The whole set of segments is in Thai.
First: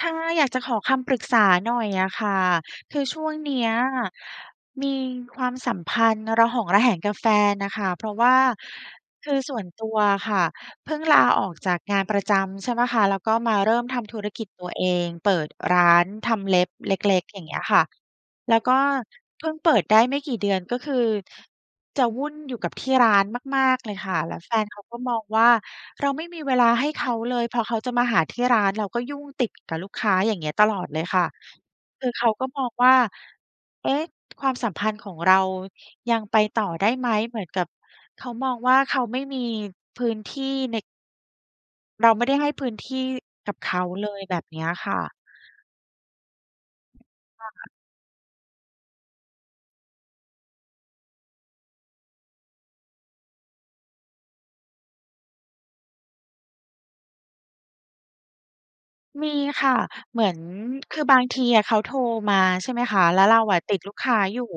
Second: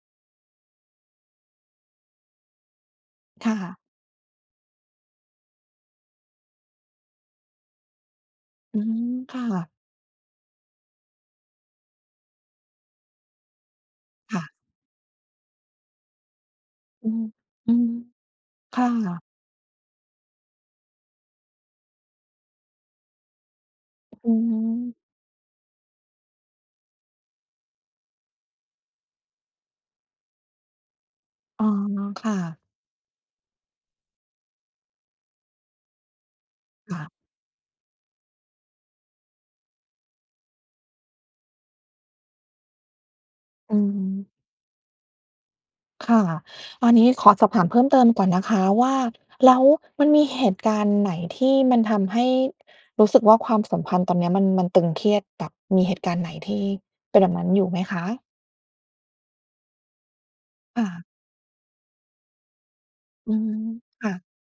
ค่ะ อยากจะขอคำปรึกษาหน่อยอะค่ะ คือช่วงคเน่ี้ยะ มีความสัมพันธ์ระหองระแหงกับแฟนอะค่ะ เพราะว่า อืม คืคอ่ส่วะ นตัวอะค่ะ เพิ่งลาออกจากงานประจำใช่เปล่าคะ แล้วก็มาเริ่มทำธุรคก่ิะ จตัวเอง เปิดร้านทำเล็บเลอื็ม ก ๆ อย่างเงี้ยอืค่ะ ม แล้วก็ค่ะ เพิ่งเปิดได้ไม่กี่เดือน ก็คือ จะวุ่นอยู่กับที่ร้านมาก ๆ เลยค่ะ อแืล้วแฟนเขากม ็มองว่า เราไม่มีเวลาให้เขาเลย พอเขาจะมาหาที่ร้าน เราก็ยุ่งติดกับลูกค้าอย่างเงี้ยตลอดเลยค่ะ อ๋อ คือเคขา่ก็ะ มองว่า เอ๊ะ ความสัมพันธ์ของเรา ยังไปต่อได้ค่ไะ หม? เหมือนกับ เขามองว่า เขาไม่มีพื้นที่ใน เราไม่ได้ให้พื้นที่กับเอขืาอฮเลยึ แบบนี้อะค่ะ ค่ะ ตอนนี้ขอคสอบถา่มะ เพิ่มเติมก่อนนะคะว่า แล้วมันมีเหตุการณ์ไหนที่มันทำให้รู้สึกว่าความสัมพันธ์ตอนเนี้ยมัน มันตึงเครียดแบบมีเหตุการณ์ไหนที่ เป็นแบบนั้นอยู่ไหมคะ? มีค่ะ เหมือน ค่คือะ บางทีอะเขาโทรมา ใช่ไหมคะ แล้วอืเราม อะติดลูกคค่ะ ้าอยู่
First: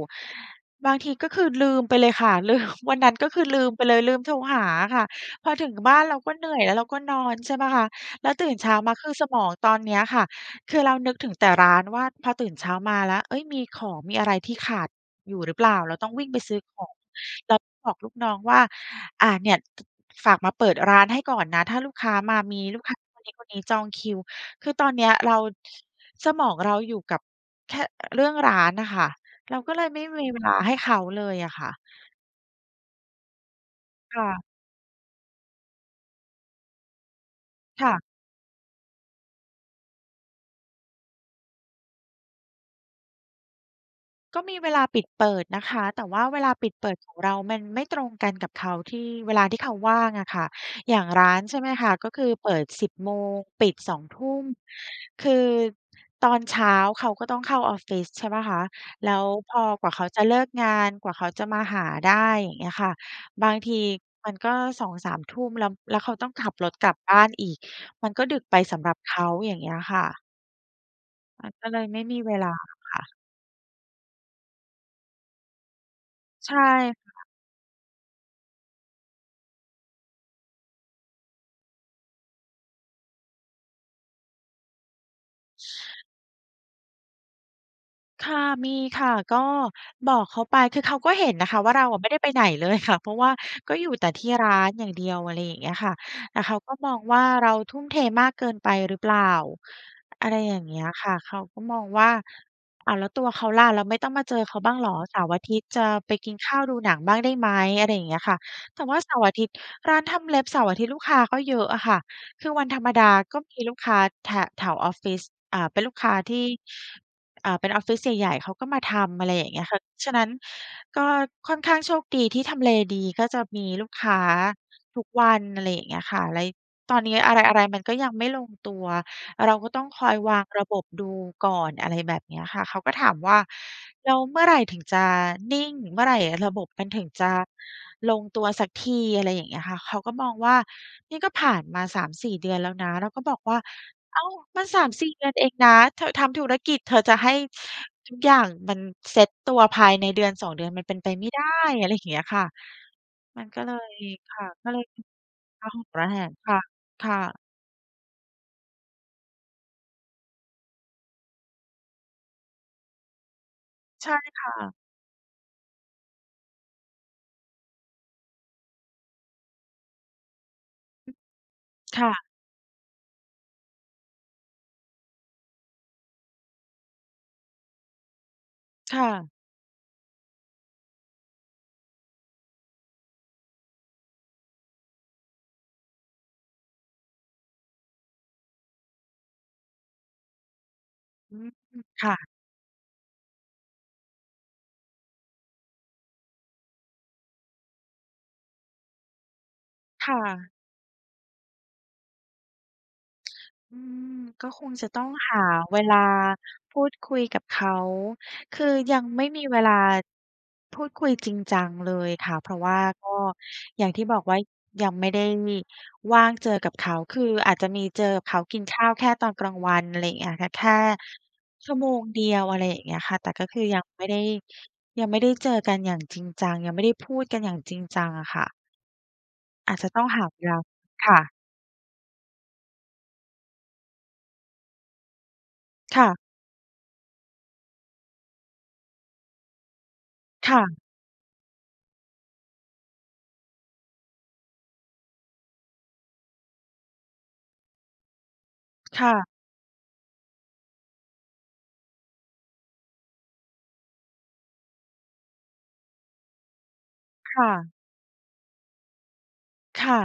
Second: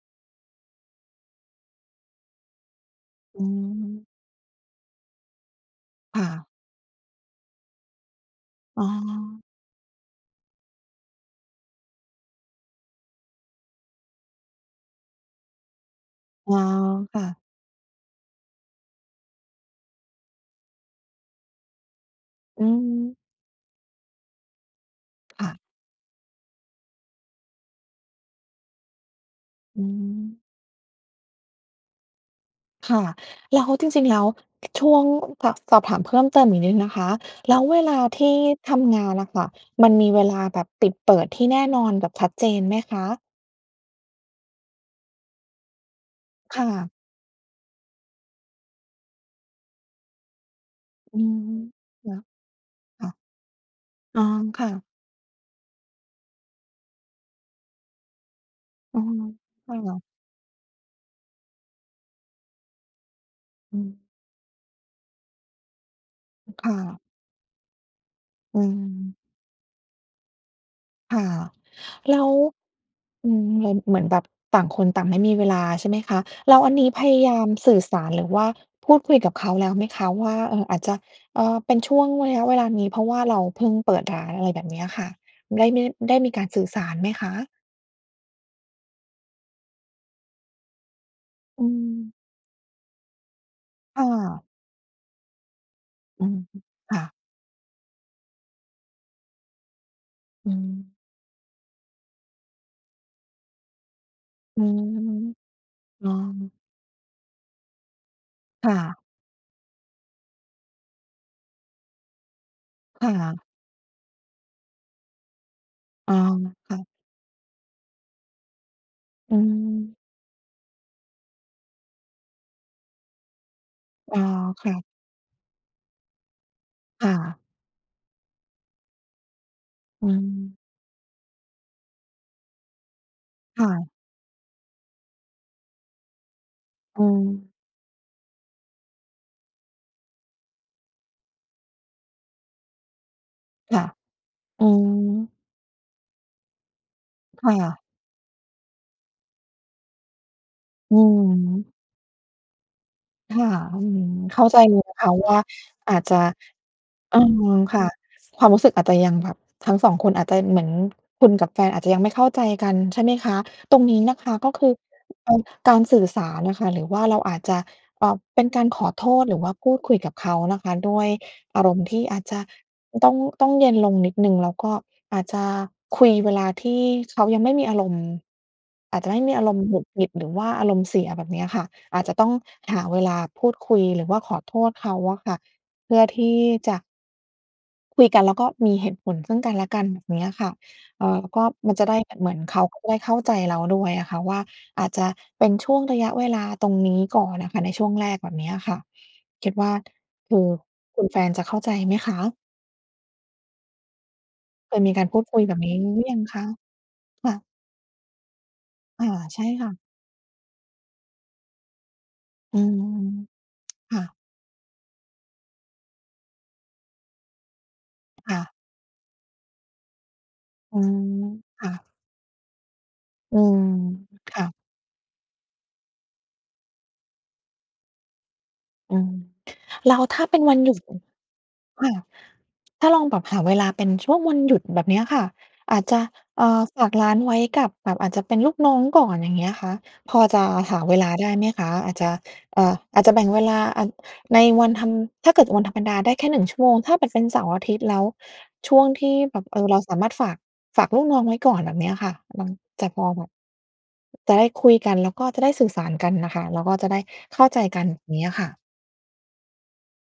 บางทีก็คือลืมไปเลยค่ะ ลืม วันนั้นก็คอืือ ลืมไปเลม ย ลืมโทรหาค่ะ พอถึงบ้านเรคา่ก็เหนะ ื่อย แล้วเราก็นอนใช่เปล่าคะ แล้วตื่นเช้าอ๋อ มา คือสมองตอนเนี้ยค่ะ คือเรานึกถึงแต่ร้านว่า พอตื่นเช้ามาแล้ว เฮ้ย มีของมีอะไรที่ขาด อยู่หรือเปล่า? เราต้องวิ่งไปซอ๋ื้อ อของ ค่ะ แล้วบอกลูกน้องว่า อ่า เนี่ย ต ฝากมาเปิดร้านให้ก่อนนะ ถ้าลูกค้ามา มีอืลูกค้าคม นนี้คนนี้จองคิว คือตอนเนี้ยเรา ค่ะ ส สมองเราอยู่กับ แค่เรื่องร้านอะค่ะ เราก็อเลืยไม่มีเม วลาให้เขาเลยอะค่ะ ค่ะ แล้วจริง ๆ แคล้่ว ะ ก ช่วง ส สอบถามเพิ่มเติมอีกนิดนะคะ แล้วเวค่ละ าที่ทำงานอะค่ะ มันมีเวลาแบบปิดเปิดที่แน่นอนแบบชัดเจนไหมคะ? ก็มีเวลาปิดเปิดนะคะ แต่ว่าเวลาค่ปิดเปะ ิดของเรามันไม่ตรงกันกับเขา ที่เวลาที่เขาว่างอะค่ะ อย่างอืร้าม นใช่ไหมคะ แก็ล้ว คือเปิด 10 ค่โมะ งปิด 2 ทอ๋อ ุ่ม ค่ะ คือตอนเช้าเขาก็ต้องเข้าออฟฟิศใช่เปล่าคะ อ๋อ แล้วพอ คกว่า่ะ เขาจะเลิกงาน กว่าเขาจะมาหาได้อย่างเงี้ยค่ะ บางทีอืม มันก็ 2-3 ทุ่มแล้ว แล้วเขาต้องขับอรืถม กลัค่บะ บ้านอีก มันก็ดึกไปอืสำหรับเขม าอย่างเงี้ยค่ะ ค่ะ มันก็เลยไม่แมลี้ว เวลาค่ะ อืม เหมือน เหมือนแบบต่างคนต่างไม่มีเวลาใช่ไหมคะ? ใชแล้่วอันนี้พค่ยะ ายามสื่อสาร หรือว่าพูดคุยกับเขาแล้วไหมคะ? ว่า เอ่อ อาจจะ เอ่อ เป็นช่วงระยะเวลานี้ เพราะว่าเราเพิ่งเปิดร้านอะไรแบบเนี้ยค่ะ ไดช ้ ได้ ได้มีการสื่อสารไหมคะ? ค่ะ มีค่ะ ก็บอกเขาไป คือเขาก็เห็นนะคอะืว่า เราอะไมม ่ได้ไปไหนเลย ค่ะ เพราะว่าก็อยู่คแ่ต่ที่ะ ร้านอย่างเดียวอะไรอย่างเงี้ยค่ะ อืแตม ่เขาก็มคอง่ะ ว่า เราทุ่มเทมากเกินไปหรือเปล่า? อะไรอือย่างเงี้ยม ค่ะ เขาก็มองว่า อ้าว แล้วตัวเขาล่ะ แล้วไม่ต้องมาเจอเขาอืบ้างเหรอ? ม เสาร์อาทิตย์จะอ๋ไอ ปกินข้าว ดูหนังบ้างได้ไหม? อะไรอย่างเงี้ยค่ะ ค่แต่ว่ะ าเสาร์อาทิตย์ ร้านทำเล็บเสาร์อาทิตย์ลูกค้าก็เยอะอะค่ะ คือวันธรรมดคา่กะ ็มีลูกค้าแถ แถวออฟฟิศ เอ่อ เป็นลูกคอ้๋อ าที่ ค่ะ เอ่อ เป็นออฟฟิศใหญ่ ๆ เขาก็มาทำ อะไรอือย่างเงี้ยค่ะ ม ฉะนั้น ก็ค่อนข้างโชคดีที่ทำเลดีก็จะมีลูกค้อ๋าอ ค่ะ ทุกวัน อะไรอย่างเงี้ยค่ะ เลย ตอนค่นี้อะ ะไร ๆ มันก็ยังไม่ลงตัว เราก็ต้องคอือยวางม ระบบดูก่อน อะไรแบบเนี้ยค่ะ เขาก็ถามว่า ค่ะ แล้วเมื่อไหร่ถึงจะนิ่ง เมื่อไหร่ระบบมันถอืึงจะม ลงตัวสักที อะไรอย่างเงี้ยค่ะ เขาก็มองว่า นี่ก็ผ่านมา 3-4 เดือนแล้วนะ เราก็บอกว่า ค่ะ "อ้าว มอัืน 3-4 เดือม นเองนะ เธอทำธุรกิจ เธอจะให้ค่ะ ทุกอย่างมันเซตตัวภายในเดือน 2 เดือนมันเปอ็ืนไปอไม่ได้" ฮึ อะไรอย่างเงี้ยค่ะ คมัน่ะ ก็เลอืย ม คเข่้ะ าใจก็เเลลยย นะคะว่า ระหองอาจระจแหะ งกันคเ่ออ ะ ค่ะ ความรู้สึกอาจจะยังแบบ ทั้ง 2 คนอาจจะเหมือน คุณกับแฟนอาจจะยังไม่เข้าใจกันใช่ไหมคะ? ตรงนี้ใชน่ะคะ คก่็คะ ือ เอ่อ การสื่อสารอะค่ะ หรือว่าเราอาจจะ เอ่อ เป็นการขอโทษ หรือว่าพูดคุยกับเขานะคะ ด้วยอารมณ์ทคี่่อะ าจจะ ต้อง ต้องเย็นลงนิดหนึ่ง แล้วก็อาจจะคุยเวลาที่เขายังไม่มีอารมณ์ คอาจ่จะไม่ะ มีอารมณ์หงุดหงิด หรือว่าอารมณ์เสียแบบเนี้ยค่ะ อาจจะต้องหาเวลาพูดคุย หรือว่าขอโทษเขาอะค่ะ เพื่อที่จะ คุยกันแล้วก็มีเหตุผลซึ่งกันและกันแบบเนี้ยค่ะ เอ่อ แล้อวืก็ม มันจะได้ ค่เะ หมือนเขาก็ได้เข้าใจเราด้วยอะค่ะว่า อาจจะเป็นช่วงระยะเวลาตรงนี้ก่อนอะค่ะ ในช่วงแรกแบบนี้อะค่ะ คิดว่า ค่คือ ะ คุณแฟนจะเข้าใจไหมคะ? อืม ก็คเงคยจะมีตก้อารงพูดหคาุยแบบนี้เวหรืลาอยังคะ? พูดคุยค่กัะ บเขา คือยัอง่า ไม่ใมชี่เวคล่า ะ พูดคุยจริงจังเลยค่ะ เพราอืะว่าม ก็อย่างคท่ี่ะ บอกว่า ยังไม่ได้ว่างเจอกับเขา คืออาจจะมีเจอกับเคข่าะ กินข้าวแค่ตอนกลางวันอะไรเงี้ยค่ะ แค่ อืม คช่ัะ ่วโมงเดียวอะไรอย่างเงี้ยค่ะ แต่อืก็คม ือยังไม่ได้ ค่ะ ยังไม่ได้เจอกันอย่างจริงจัง ยังไม่ได้พูดกันอย่างจริงจังอะค่ะ อืม อาจจะแล้ตว้องถห้าาเปเ็วนลวัา นหยุด อ ค่ะ ค่ะ ถ้าลองแบบหาเวลาเป็นช่วงวันหยุดแบบเนี้ยค่ะ อาจจะ ค่ะ เอ่อ ฝากร้านไว้กับ แบบอาจจะเป็นลูกน้องก่อนอย่างเงี้ยค่ะ พอจะค่หะ าเวลาได้ไหมคะ? อาจจะ เอ่อ อาจจะแบ่งเวลาอัน ในวันธรรม ถ้าเกิดวันธรรมดา ได้แค่ 1 ชั่วโมง ถ้าแบบเป็นเสาร์อาทิตย์ แล้วช่วงคที่่ะ แบบ เอ่อ เราสามารถฝาก ฝากลูกน้องไว้ก่อนแบบเนี้ยค่ะ บาง จะพอแบบ จะได้คุยกัน แล้วก็จะได้สื่อสารกันอะค่ะ แล้วก็จะได้คเข้า่ใจะ กันงี้อะค่ะ ค่ะ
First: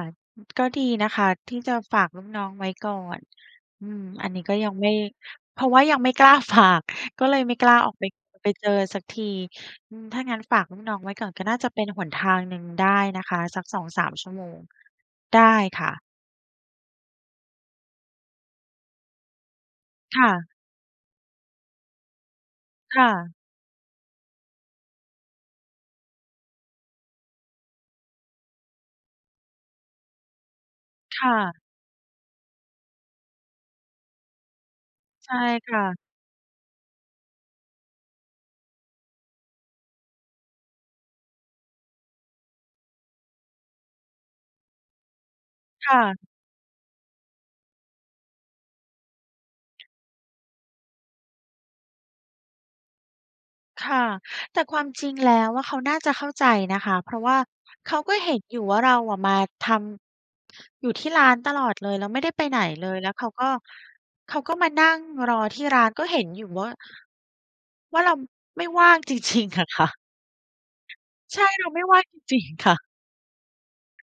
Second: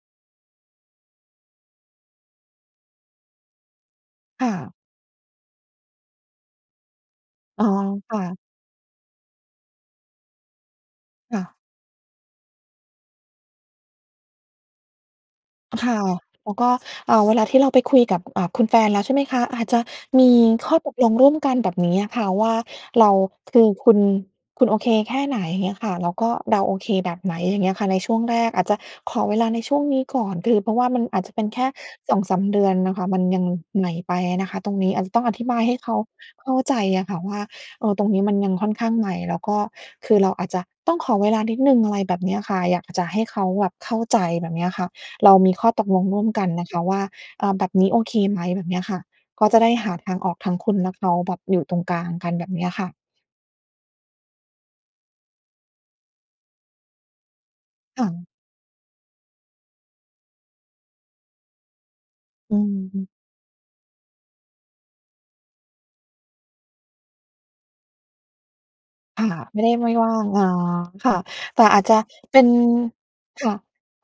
ก็ดีนะคะ ที่จะฝากลูกน้องไว้ก่อน อืม อันนีค้่ก็ยังะ ไม่ เพราะว่ายังไม่กล้า ฝาก ก็เลยไม่อ๋กอ ล้าออกไป ค่ะ ไปเจอสักที อืม ถ้างั้นฝากลูกน้องไว้ก่อนค่ก็ะ น่าจะเป็นหนทางหนึ่งได้นะคะ สัก 2-3 ชั่วโมง ได้คค่ะ ่ะ แล้วก็ เอ่อ เวลาที่เราไปคุยกับ เอ่อ คุณแฟนแล้วใช่ไหมคะ อาจจะคม่ีะ ข้อตกลงร่วมกันแบบนี้อะค่ะ ว่าคเร่า ะ คือคุณ คุณโอเคแค่ไหน? เงี้ยค่ะ แล้วก็เราโอเคแบบไหน? อย่างเงี้ยค่ะ ในช่วงแรก อาจจะขอเวลาในช่วงนี้ก่อน คือ เพราะว่ามันอคาจจ่ะเป็นะ แค่ 2-3 เดือนอะค่ะ มันยังใหม่ไปอะนะคะ ตรงนี้อาจจะต้องใชอ่ธิบายคให้่เขะ าเข้าใจอะค่ะว่า เอ่อ ตรงนี้มันยังค่อนข้างใหม่ แล้วก็คือเราอาจจะต้องขอเวลานิดหนึ่งอะไรแบบนี้อะค่ะ อยากจะให้เขาแบบเข้าใจแบบเนี้ยค่ะ เรามีข้อตคก่ลงะ ร่วมกันนะคะว่า เอ่อ แบบนี้โอเคไหม? แบบเนี้ยค่ะ ก็จะได้หาทางออกทั้งคุณและเขา แบบอยู่ตรงกลางกันแบบนี้อะค่ะ ค่ะ แต่ความจริงแล้วอะ เขาน่าจะเข้าใจนะคะ เพราะว่า เขาค่ก็ะ เห็นอยู่ว่าเราอะมาทำ อยู่ที่ร้านตลอดเลย แล้วไม่ได้ไปอไืหนอเลย ฮึ แล้วเขาก็ เขาก็มานั่งรอที่ร้าน ก็เห็นอยู่ว่า ว่าเรา ไม่ว่าง จค่ะ ริง ไมๆ อ่ไะด้ค่ไมะ ่ว่าง อ๋อ ค่ะ ใช่แตเร่าไอมา่จจว่ะาง จเรปิ็ง น ๆ ค่ะ ค่ะ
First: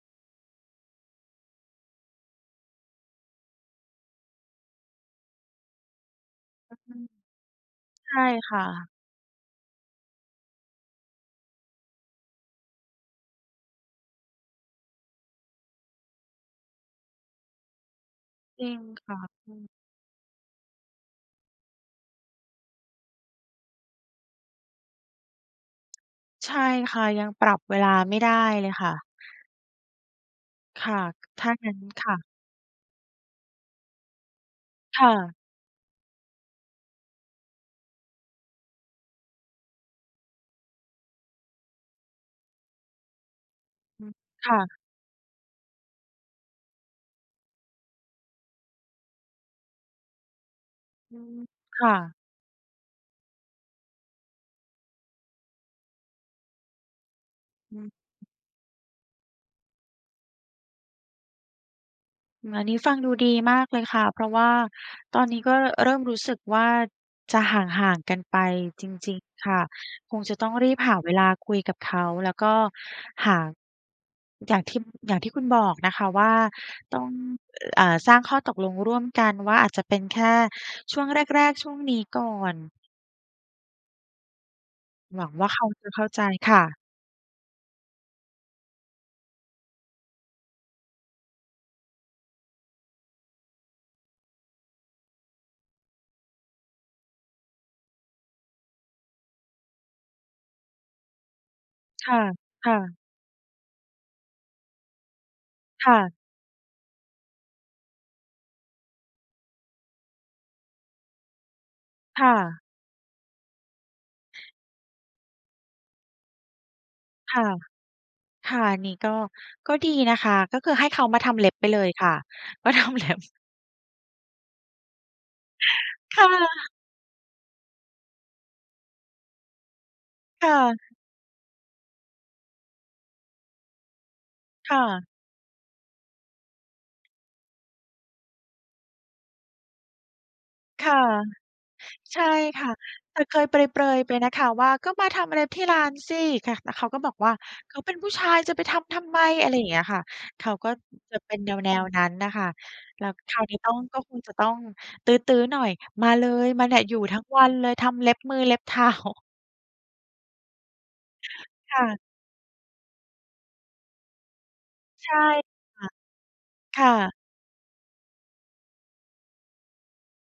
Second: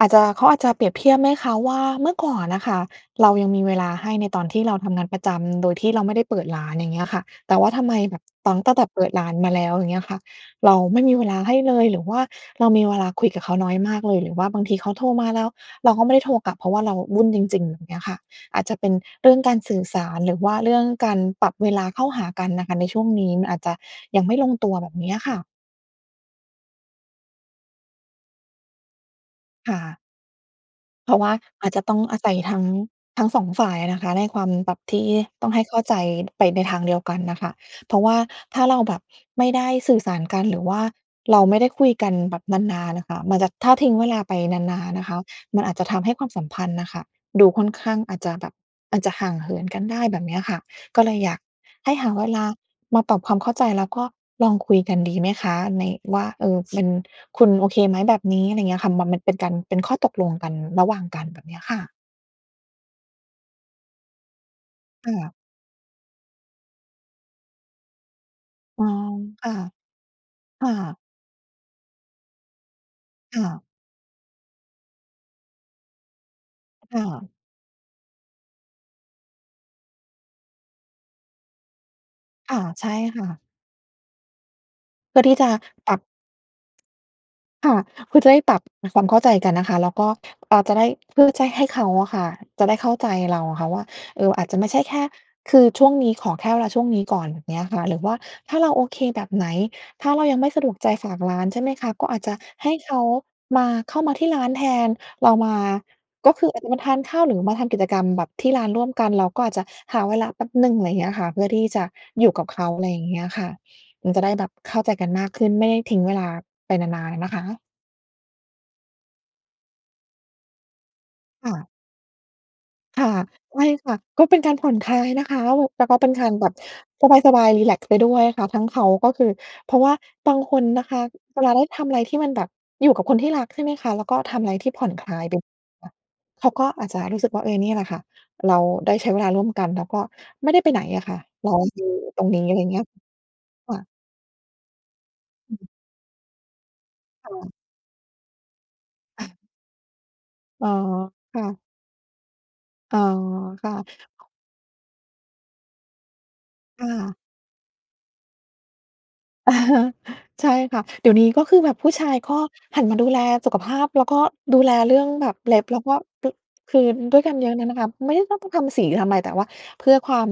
อาจจะ เขาอาจจะเปรียบเทียบไหมคะว่า เมื่อก่อนอะค่ะ เรายังมีเวลาให้ในตอนที่เราทำงานประจำ โดยที่เราไม่ได้เปิดร้าอนืม อย่างเงี้ยค่ะ แต่ว่าทำไมใชแบ่บ ตคัง ่ตั้งแต่ะ เปิดร้านมาแล้วอย่างเงี้ยค่ะ เราไม่มีเวลาให้เลย หรือว่าเรามีเวลาคุยกับเขาน้อยมากเลย หรือว่าบางทีเขาโทรมาแล้ว เราก็ไม่ได้โทรกลับ เพราะว่าเราวุ่นจริง ๆ อย่างเงี้ยค่ะ อจาจริจะงเป็นค่ะเรื่องคกุารณ สื่อสาร หรือว่าเรื่องการปรับเวลาเข้าหากันน่ะค่ะในช่วงนี้ มันอาจจะยังไม่ลงตัวแบบนี้อะค่ะ ใช่ค่ะ ยังปรับเวลาไม่ได้เลยค่ะ ค่ะ ค่ะ เพราะว่าถ้าองาั้จน จะต้อคง่อะ าศัยทั้ง ทั้ง 2 ฝ่ายอะนะคะ ในความ แบบทคี่่ะ ต้องให้เข้าใจไปในทางเดียวกันอะค่ะ เพราะว่าถ้าเราแบบไม่ได้สื่อสารกัน หรือว่าเราไม่ได้คุยกันแบบนาน ๆ อะค่ะ มันจะ ถ้าทิ้งอเืวม ลาไปค่นะ าน ๆ นะคะ มันอาจจะทำให้ความสัมพันธ์อะค่ะ ดูค่อนข้างอาจจะแบบ อาจจะห่างเหินกันได้แบบนี้อะค่ะ ก็เลอืยอยาม ก คใ่ห้หาะ เวลามาปรับความเข้าใจ แล้วก็ลองคุยกันดีไหมคะ ใน ว่า "เออ เป็น คุณโออเืคไหมแบม บนี้" อะไรอย่างเงี้ยอะค่ะ มัน มันเป็นการ เป็นข้อตกลงกัน ระหว่างกันแบบเนี้ยค่ะ อืม อันนี้ฟังดูดีมากเลยค่ะ เพราะว่าค่ตอนะ นี้ก็เริ่มรู้สึกว่า จะห่าง ๆ กันไปอจ๋อ ริง ๆ คค่ะ ่ะ คงจะต้องคร่ีบหาะ เวลาคุยกับเขา แล้วก็หคา ่ะ อย่างที่ อย่างที่คุณบอกนะคะว่า ตค้่อง ะ อ เอ่อ สร้างข้อตกลงร่วมกันว่า อาจจะเป็นแค่ช่วงแรก ๆ ช่วงนี้ก่อค่ะ น ใช่ค่ะ เพหืว่อังที่วจ่าะเขาจะปรัเขบ ้าใจค่ะ ค่ะ เพื่อจะได้ปรับความเข้าใจกันนะคะ แล้วก็ เอ่อ จะได้ เพื่อจะให้เขาอะค่ะ จะได้เข้าใจเราอะค่ะว่า เอ่อ อาจจะไม่ใช่แค่ คือช่วงนี้ขอแค่เวลาช่วงนี้ก่อนเงี้ยค่ะ หรือว่าถ้าเราโอเคแบบไหน ถ้าเรายังไม่สะดวกใจฝากร้านใช่ไหมคะ? ก็ค่อาะ จจะคให่้ะ เขา มา เข้ามาที่ร้านแทน เรามา ค่ะ ก็คืออาจจะมาทานข้าว หรือมาทำกิจกรรมแบบที่ร้านร่วมกัน แล้วก็อาจจะหาเวลาแป๊บหนึ่ง อะไรอย่างเงี้ยค่ะ เพื่อที่จะคอยู่่กับเะ ขา อะไรอย่างเงี้ยค่ะ มันจะได้แบบเข้าใจกันมากขึ้น ไม่ได้ทิ้งเวลาไปนาน ๆ อะนะคค่ะ ะ ค่ะ อันนี้ก็ ก็ดีนะคะ ก็คือให้เขามาทำเคล็่บไปะ เลยค่ะ มาทำคเล่็ะ บ ใช่ค่ะ ก็เป็นการผ่อนคลายนะคะ แบบ แล้วก็เป็นคก่ารแบบะ สบาย ๆ รีแลกซ์ไปด้วยค่ะ ทั้งเขาก็คือ เพราะว่าบางค่คนะ นะคะ เวลาได้ทำอะไรที่มันแบบอยู่กับคนที่รัก ใช่ไหมคะ แล้วก็ทำอะไรทคี่่ผ่อนะ คลาย [unintelligible] เขาก็อาจจะรู้สึกว่า เออ นี่แหละค่ะ เราได้ใช้เวลาร่วมกัน แล้วก็ไม่ได้ไปไหนค่ะ อะค่ะ เราอยู่ใชตร่งนี้อะไครอย่่าะ งเงี้ย แต่เคยเปค่ระ ย ๆ ไปนะคะ ว่า "ก็มาทำเล็บอืที่ม ร้านสิ" ค่ะ แล้วเขาก็บอกคว่่า ะ เขาเป็นผู้ชายจะไปทำทำไม? อะ อะไรอย่างเงี้ยค่ะ เขาอ๋กอ ็จะเปค็น่แะ นว ๆ นั้นอะค่ะ อ๋อ แล้วคราวนี้คต้่อะ ง ก็คงจะต้องตื๊อ ๆ หน่อย "มาเลย! มาเนี่คย ่อยู่ะ ทั้งวันเลย ทำเล็บมือเล็บ เท้า ใช่ค่ะ เดี๋ยวนี้ก็คือแบคบ่ผู้ะ ชายก็หันมาดูแลสุขภาพ แล้วก็ดูแลเรื่อใงช่แบบเล็บ แลค้ว่ะ ก็ ปร คคือ่ะ ด้วยกันเยอะเนี่ยนะคะ ไม่ได้ต้องทำสีทำอะไร แต่ว่า เพื่อความ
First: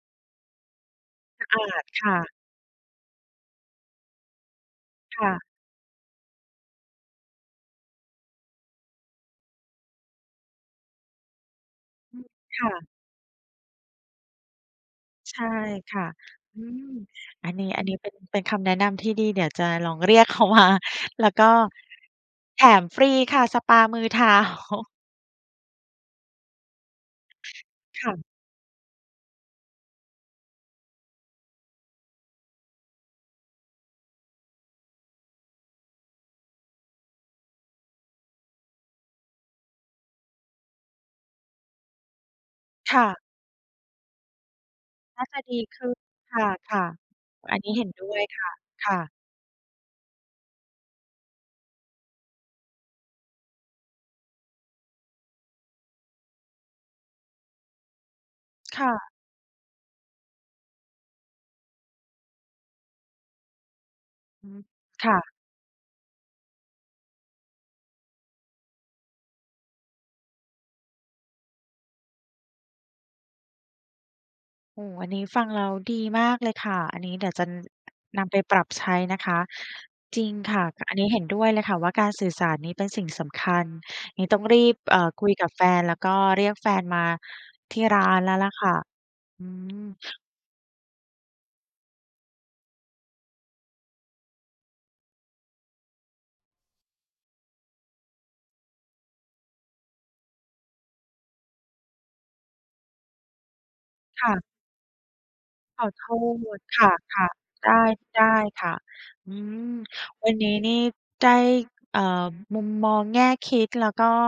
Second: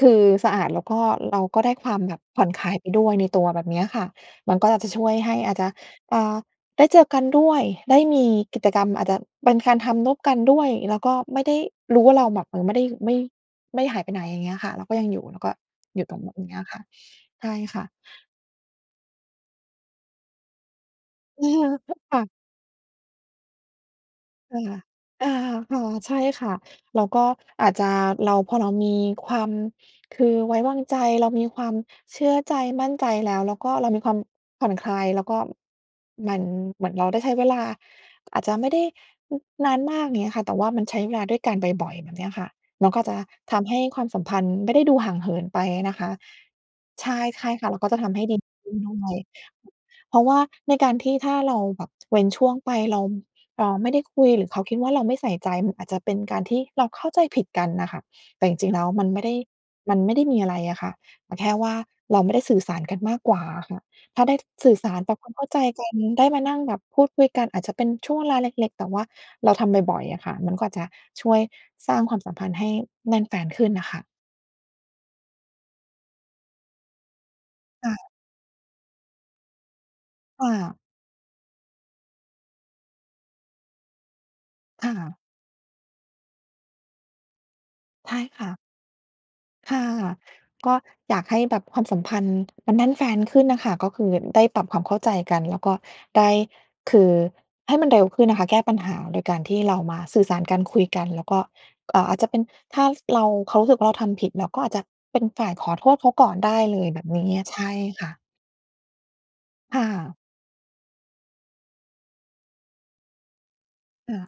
คือ สะอาด แล้วก็เราสะอก็าได้ดความคแ่บบะ ผ่อนคลายไปด้วยในตัวแบบเนี้ยอะค่ะ มันก็อาจจะช่วยค่ให้ะ อาจจะ เอ่อ ได้เจอกันด้วย ได้มีกิจกรรม อาจจะเป็นการทำร่วมกันด้วย แล้วก็ไม่ได้รู้วอ่าืเรม าแบบ ค่ไม่ได้ ะ ไม่ ไม่หายไปไหนอย่างเงี้ยค่ะ เราก็ยังอยู่ ใแชล้ว่ก็ คอ่ยะ ู่ตรง ตรงนอี้ือะค่ะ ม ใอชัน่นี้ คอั่นะ นี้เป็น เป็นคำแนะนำที่ดี เดี๋ยวจะลอง เรียกเขามา แล้วก็ ค่ะ แถมฟรีค่ะ สปามือ เท้า ค่ะ อา ค่ะ ใช่ค่ะ แล้วก็อาจจะ ค่ะ เรา พอเรามีความ คือไว้วางใจ เรามีความเชื่อใจ มั่นใจแล้ว แล้วก็เรามีความผ่อนคลาย แล้วก็ มัน เหมือนเราได้ใช้เวลา อาจจะไม่ได้ น นานมากอย่างนี้อะค่ะ แต่ว่ามันใช้เวลาด้วยกันบ่อย ๆ แบบเนี้ยค่ะ แล้วคก็่จะ ะทำให้ความสัมพันธ์ไม่ได้ดูห่านง่เาหจิะนดไปีขอะึ้นนะคะ ค่ะ ใช่ ๆ อันๆ ค่นีะ แ้ล้เวหก็็นจะดท้ำวให้ยดีค่ะ ขึ้นคด่้ะ วย เพราะว่าในการที่ ถ้าเราแบบเว้นช่วงไป เรา เออ ไม่ได้คุย หรือเขาคิดว่าเราไม่ใส่ใจ มันอาจจะเป็นการที่เราเข้าใจผิดกันอะค่ะ แต่จริง ๆ แคล้่วมัะ นไม่ได้ มันไม่ได้มีอะไรอะค่ะ แต่แค่ว่าเราไม่ได้สื่อสารกันมากกว่าอะค่ะ ถ้าได้อืม สื่อสารคป่รับคะ วามเข้าใจกัน ได้มานั่งแบบพูดคุยกัน อาจจะเป็นช่วงเวลาเล็ก ๆ แต่ว่าเราทำบ่อย ๆ อะค่ะ มันก็อาจจะช่วยสร้างความสัมพันธ์ให้แน่นแฟ้นขึ้นอะค่ะ โอ้โฮ อันนี้ฟังแล้วดีมากเลยค่ะ อันนี้เดี๋ยวจะ น ค่ะ นำไปปรับใช้นะคะ จริงค่ค่ะ ะ ก อันนี้เห็นด้วยเลยค่ะว่า การสื่อสารนี้เป็นสิ่งสำคัญ งี้ต้องรีบ ค่เอ่อ ะ คุยกับแฟน แล้วก็เรียกแฟนมาที่ร้าใช่นแล้วคล่่ะะ ค่ะ อืค่ะ ม ก็อยากให้แบบความสัมพันธ์มันแน่นแฟ้นขึ้นอะค่ะ ก็คือได้ปรับความเข้าใจกัน แล้วก็ได้ คือ ให้มันเร็วขึ้นนะคะ แก้ปัญหาโดยการที่เรามาสื่อสารกัน คุยกัน แล้วก็ เอ่อ อาจจะเป็น ถ้าเรา เขารู้สึกว่าเราทำผคิ่ด ะ เราก็อาจจะเป็นฝ่ายขอขโทอษโเทขาก่อนได้ษ เคลยแบบนี่ะ ้ ใชๆ ไ่ด้ ค่ะ ได้ค่ะ อืม ค่ะ วันนี้นี่ได้ เอ่อ มุมมอง แง่คิด แล้วกค็่ะ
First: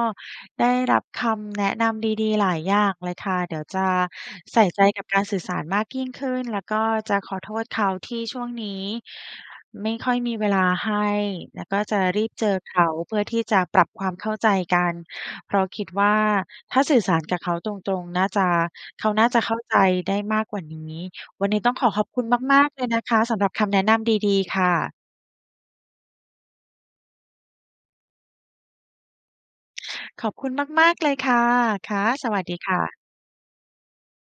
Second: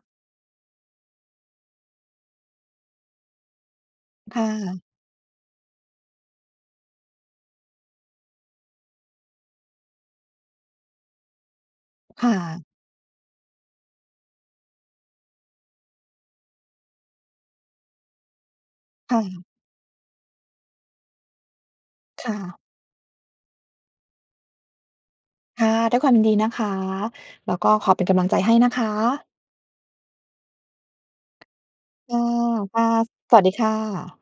ได้รับคำแนะนำดี ๆ หลายอย่างเลยค่ะ เดี๋ยวจะค่ใส่ใะ จกับการสื่อสารมากยิ่งขึ้น แล้วก็จะขอโทษเขาที่ช่วงนี้ ไม่ค่อยมีเวลาให้ แล้วก็จะรคี่บเจอะ เขาเพื่อที่จะปรับความเข้าใจกัน เพราะคิดว่าถ้าสื่อสารกับเขาตรง ๆ น่าจะ เขาค่น่าจะ ะเข้าใจได้มากกว่านี้ วันนี้ต้องขอขอบคุณค่มะ าก ๆ เลยนะคะ สำหรับคำแนะนำดี ๆ ค่ะ ค่ะ ด้วยความยินดีนะคะ แล้วก็ขอเป็นกำลังใจให้นะคะ ขอบคุณมาก ๆ เลยค่ะ ค่ะ ค่ะ สวัสดีคค่่ะ ะ สวัสดีค่ะ